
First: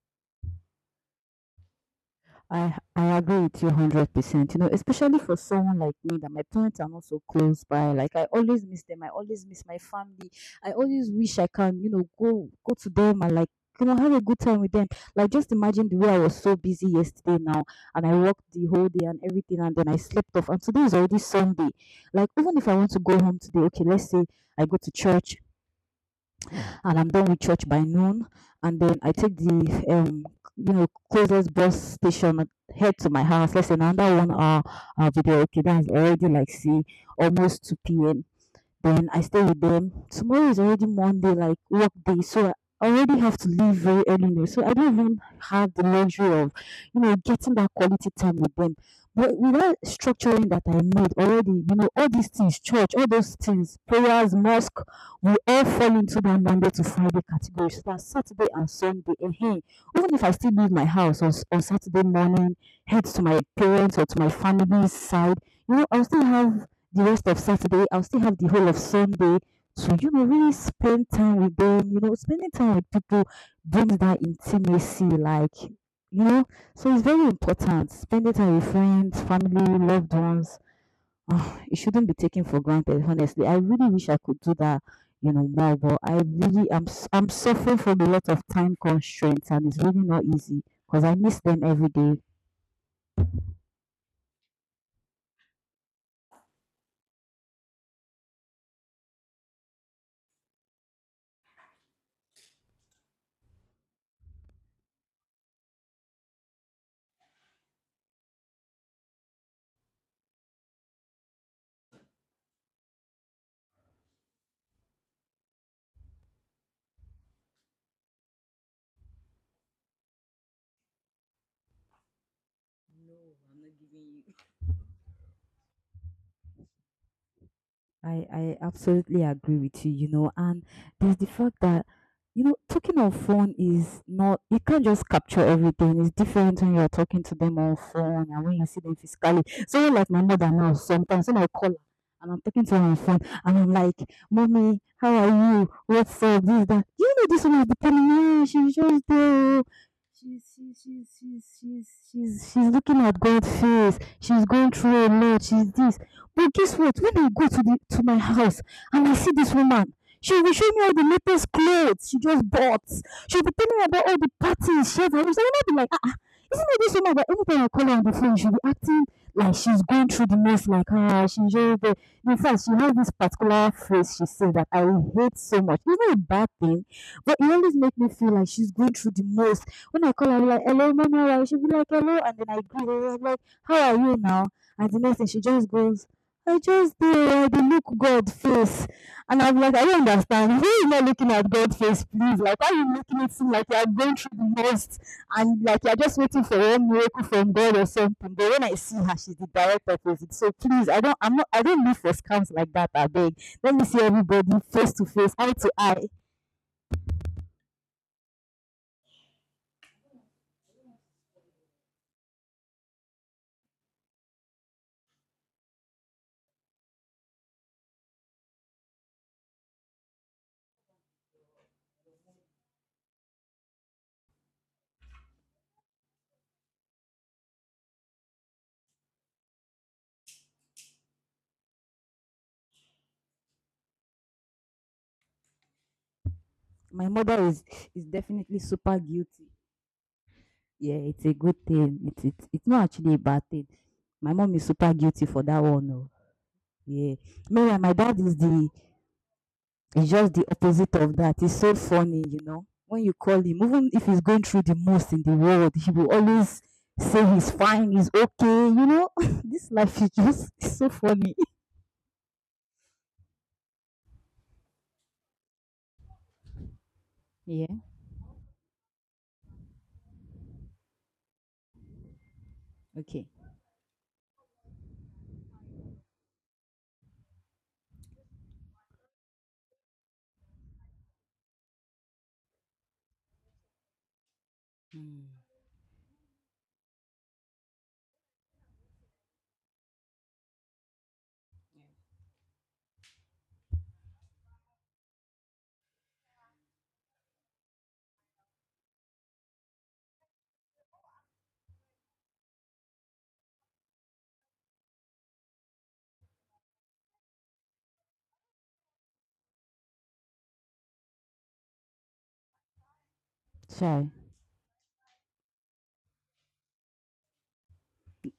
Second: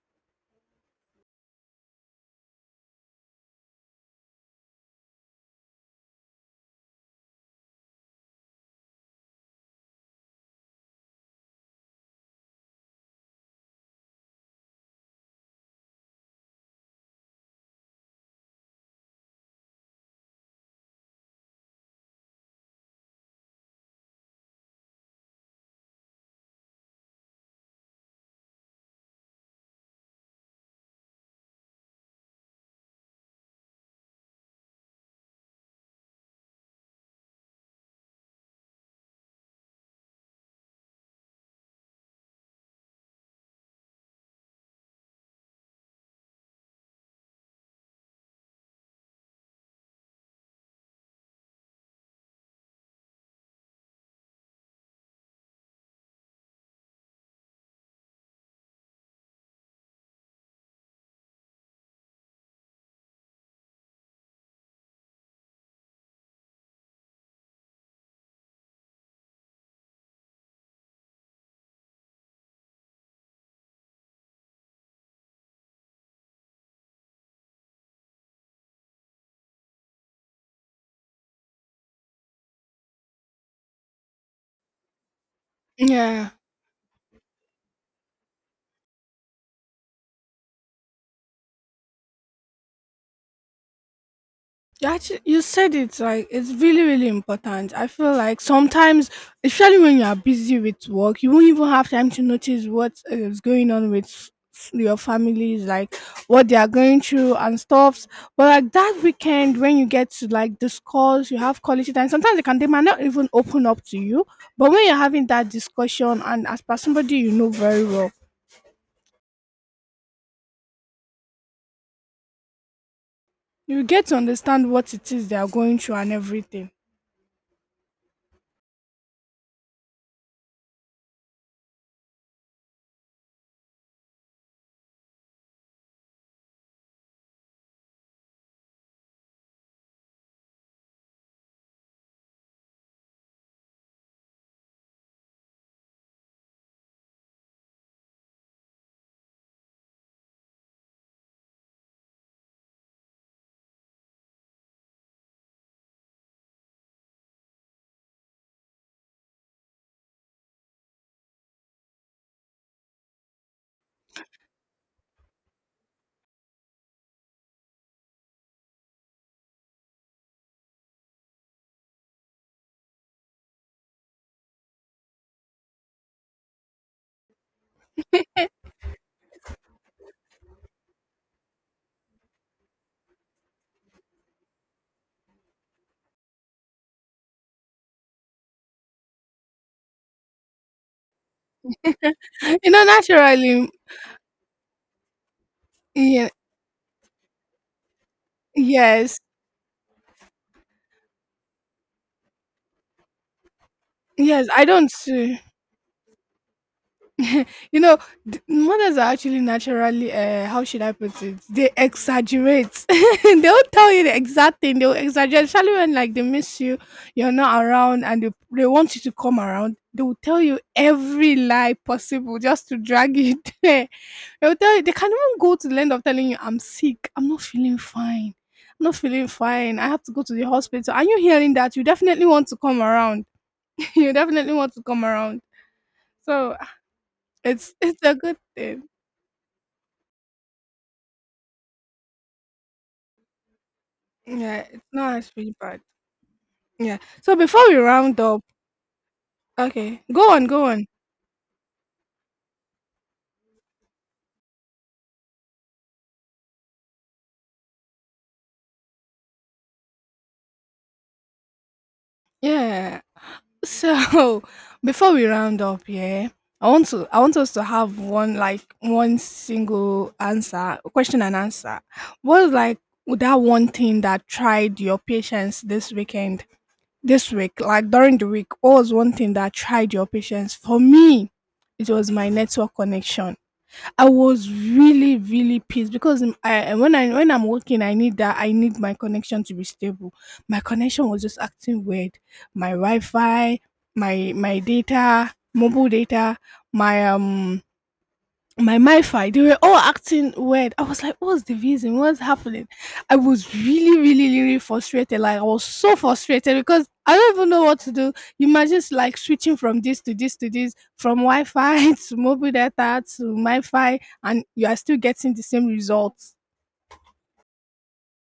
[SPEAKER 1] I I agree with you hundred percent. You know, especially for someone like me that my parents are not so close by. Like I always miss them. I always miss my family. I always wish I can, you know, go go to them and like you know have a good time with them. Like just imagine the way I was so busy yesterday now, and I worked the whole day and everything, and then I slept off. And today is already Sunday. Like even if I want to go home today, okay, let's say I go to church and I'm done with church by noon. And then I take the um you know closest bus station, head to my house. Let's say another one hour uh, video. Okay, that's already like see almost two p m. Then I stay with them. Tomorrow is already Monday, like work day, so I already have to leave very early now. So I don't even have the luxury of, you know, getting that quality time with them. But without structuring that I made already, you know, all these things, church, all those things, prayers, mosque, we all fall into that Monday to Friday category. So that Saturday and Sunday, and hey, even if I still leave my house on, s- on Saturday morning, head to my parents or to my family's side, you know, I'll still have the rest of Saturday. I'll still have the whole of Sunday to, you know, really spend time with them. You know, spending time with people brings that intimacy, like, you know, so it's very important. Spending time with friends, family, loved ones. Ah, it shouldn't be taken for granted, honestly. I really wish I could do that, you know, more, but I
[SPEAKER 2] Yeah.
[SPEAKER 1] really am, s- I'm suffering from a lot of time constraints, and it's really not easy because I miss them every day.
[SPEAKER 2] You actually you said it like it's really, really important. I feel like sometimes, especially when you are busy with work, you won't even have time to notice what is going on with f- your families, like what they are going through and stuffs. But like that weekend, when you get to like discuss, you have quality time. Sometimes they can they might not even open up to you. But when you're having that discussion and as per somebody you know very well, you get to understand what it is they are going through and everything.
[SPEAKER 1] I, I absolutely agree with you, you know, and there's the fact that, you know, talking on phone is not, you can't just capture everything. It's different when you're talking to them on phone and when you see them physically. So, like my mother now, sometimes when I call her and I'm talking to her on phone and I'm like, Mommy, how are you? What's up? This, that. Do you know this one is depending on me? "Ah, she's just there. Oh. She's, she's, she's, she's, she's, she's, she's looking at God's face. She's going through a lot. She's this." But guess what? When I go to the to my house and I see this woman, she will be showing me all the latest clothes she just bought. She'll be telling me about all the parties she had. I will not be like, ah, ah, isn't it this woman that anytime I call her on the phone, she'll be acting like she's going through the most, like, ah, she's just there. In fact, she has this particular phrase she said that I hate so much. It's not a bad thing, but it always makes me feel like she's going through the most. When I call her, I'll be like, "Hello, mommy, all right?" She'll be like, hello, and then I greet her, I'm like, how are you now? And the next thing, she just goes, I just dey, I dey look God face. And I'm like, I don't understand. Why you not looking at God face, please? Like, why
[SPEAKER 2] You know,
[SPEAKER 1] you making it seem like
[SPEAKER 2] naturally,
[SPEAKER 1] you're going through the most and like you're just
[SPEAKER 2] yeah,
[SPEAKER 1] waiting for one miracle from God or something? But when I see her,
[SPEAKER 2] yes,
[SPEAKER 1] she's the direct opposite. So please, I don't, I'm not, I don't live for scams like that. I beg. Let me see
[SPEAKER 2] yes,
[SPEAKER 1] everybody
[SPEAKER 2] I
[SPEAKER 1] face
[SPEAKER 2] don't.
[SPEAKER 1] to face,
[SPEAKER 2] uh,
[SPEAKER 1] eye to eye.
[SPEAKER 2] You know, th- mothers are actually naturally, uh, how should I put it? They exaggerate. They don't tell you the exact thing. They'll exaggerate, especially when like they miss you, you're not around, and they, they want you to come around. They will tell you every lie possible just to drag you there. They'll tell you they can even go to the end of telling you, "I'm sick. I'm not feeling fine. I'm not feeling fine. I have to go to the hospital." Are you hearing that, you definitely want to come around. You definitely want to come around. So
[SPEAKER 1] My mother is
[SPEAKER 2] it's it's
[SPEAKER 1] is
[SPEAKER 2] a good
[SPEAKER 1] definitely
[SPEAKER 2] thing.
[SPEAKER 1] super guilty. Yeah, it's a good thing. It's it's, it's not actually a bad thing. My mom is
[SPEAKER 2] Yeah, it's
[SPEAKER 1] super
[SPEAKER 2] not
[SPEAKER 1] guilty
[SPEAKER 2] as
[SPEAKER 1] for
[SPEAKER 2] really
[SPEAKER 1] that
[SPEAKER 2] bad.
[SPEAKER 1] one. Oh.
[SPEAKER 2] Yeah.
[SPEAKER 1] Yeah.
[SPEAKER 2] So before we
[SPEAKER 1] Miriam, my dad
[SPEAKER 2] round
[SPEAKER 1] is
[SPEAKER 2] up,
[SPEAKER 1] the
[SPEAKER 2] okay,
[SPEAKER 1] is
[SPEAKER 2] go
[SPEAKER 1] just the
[SPEAKER 2] on, go on.
[SPEAKER 1] opposite of that. He's so funny, you know. When you call him, even if he's going through the most in the world, he will always say he's fine, he's okay, you know. This life is just so funny.
[SPEAKER 2] Yeah. So before we round up, yeah, I want to I want us to
[SPEAKER 1] Yeah.
[SPEAKER 2] have one like one single answer, question and answer. What is like
[SPEAKER 1] Okay.
[SPEAKER 2] that one thing that tried your patience this weekend? This week, like during the week, what was one thing that tried your patience? For me, it was my network connection. I was really,
[SPEAKER 1] Mm.
[SPEAKER 2] really pissed because um, I when I when I'm working, I need that. I need my connection to be stable. My connection was just acting weird. My Wi-Fi, my my data, mobile data, my um my mifi, they were all acting weird. I was like, what's the reason? What's happening? I was really, really, really frustrated. Like I was so frustrated because I don't even know what to do. You imagine s- like switching from this to this to this, from Wi-Fi to mobile data to MiFi,
[SPEAKER 1] Shy.
[SPEAKER 2] and you are still getting the same results.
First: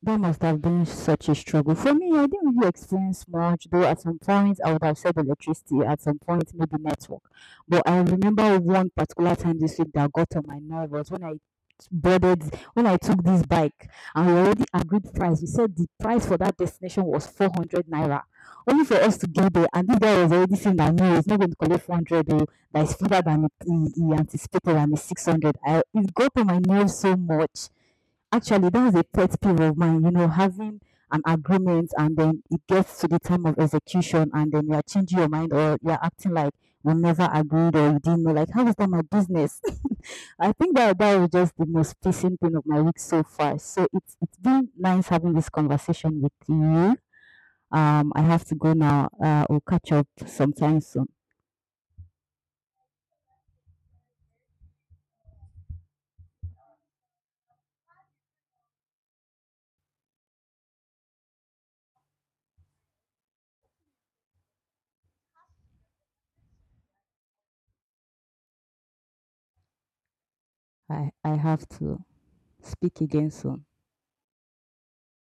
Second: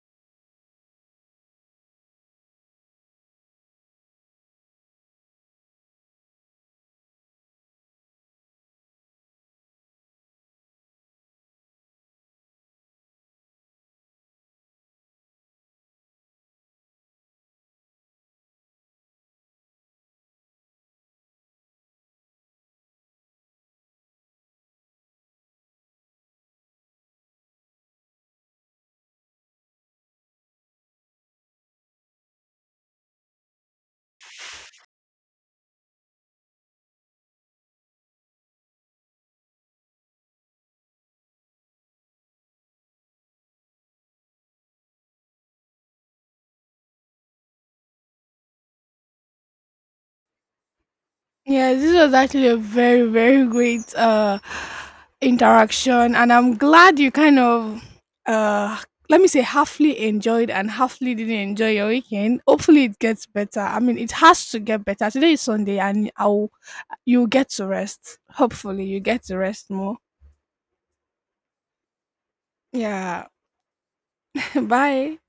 [SPEAKER 1] That must have been such a struggle. For me, I didn't really experience much, though at some point I would have said electricity, at some point maybe network. But I remember one particular time this week that got on my nerve was when I boarded when I took this bike and we already agreed price. We said the price for that destination was four hundred naira. Only for us to get there, and this guy was already saying that no, he's not going to collect four hundred. Oh, that is further than he, he anticipated, and it's six hundred. I It got on my nerves so much. Actually, that was a pet peeve of mine, you know, having an agreement and then it gets to the time of execution and then you're changing your mind or you're acting like we never agreed or you didn't know. Like, how is that my business? I think that that was just the most pissing thing of my week so far. So it's it's been nice having this conversation with you. Um, I have to go now. Uh, we'll catch up sometime soon.
[SPEAKER 2] Yes, this was actually a very, very great uh interaction, and I'm glad you kind of uh let me say halfly enjoyed and halfly didn't enjoy your weekend. Hopefully it gets better. I mean it has to get better. Today is Sunday and I'll you'll get to rest. Hopefully you get to rest more.
[SPEAKER 1] I I have to speak
[SPEAKER 2] Yeah.
[SPEAKER 1] again soon.
[SPEAKER 2] Bye.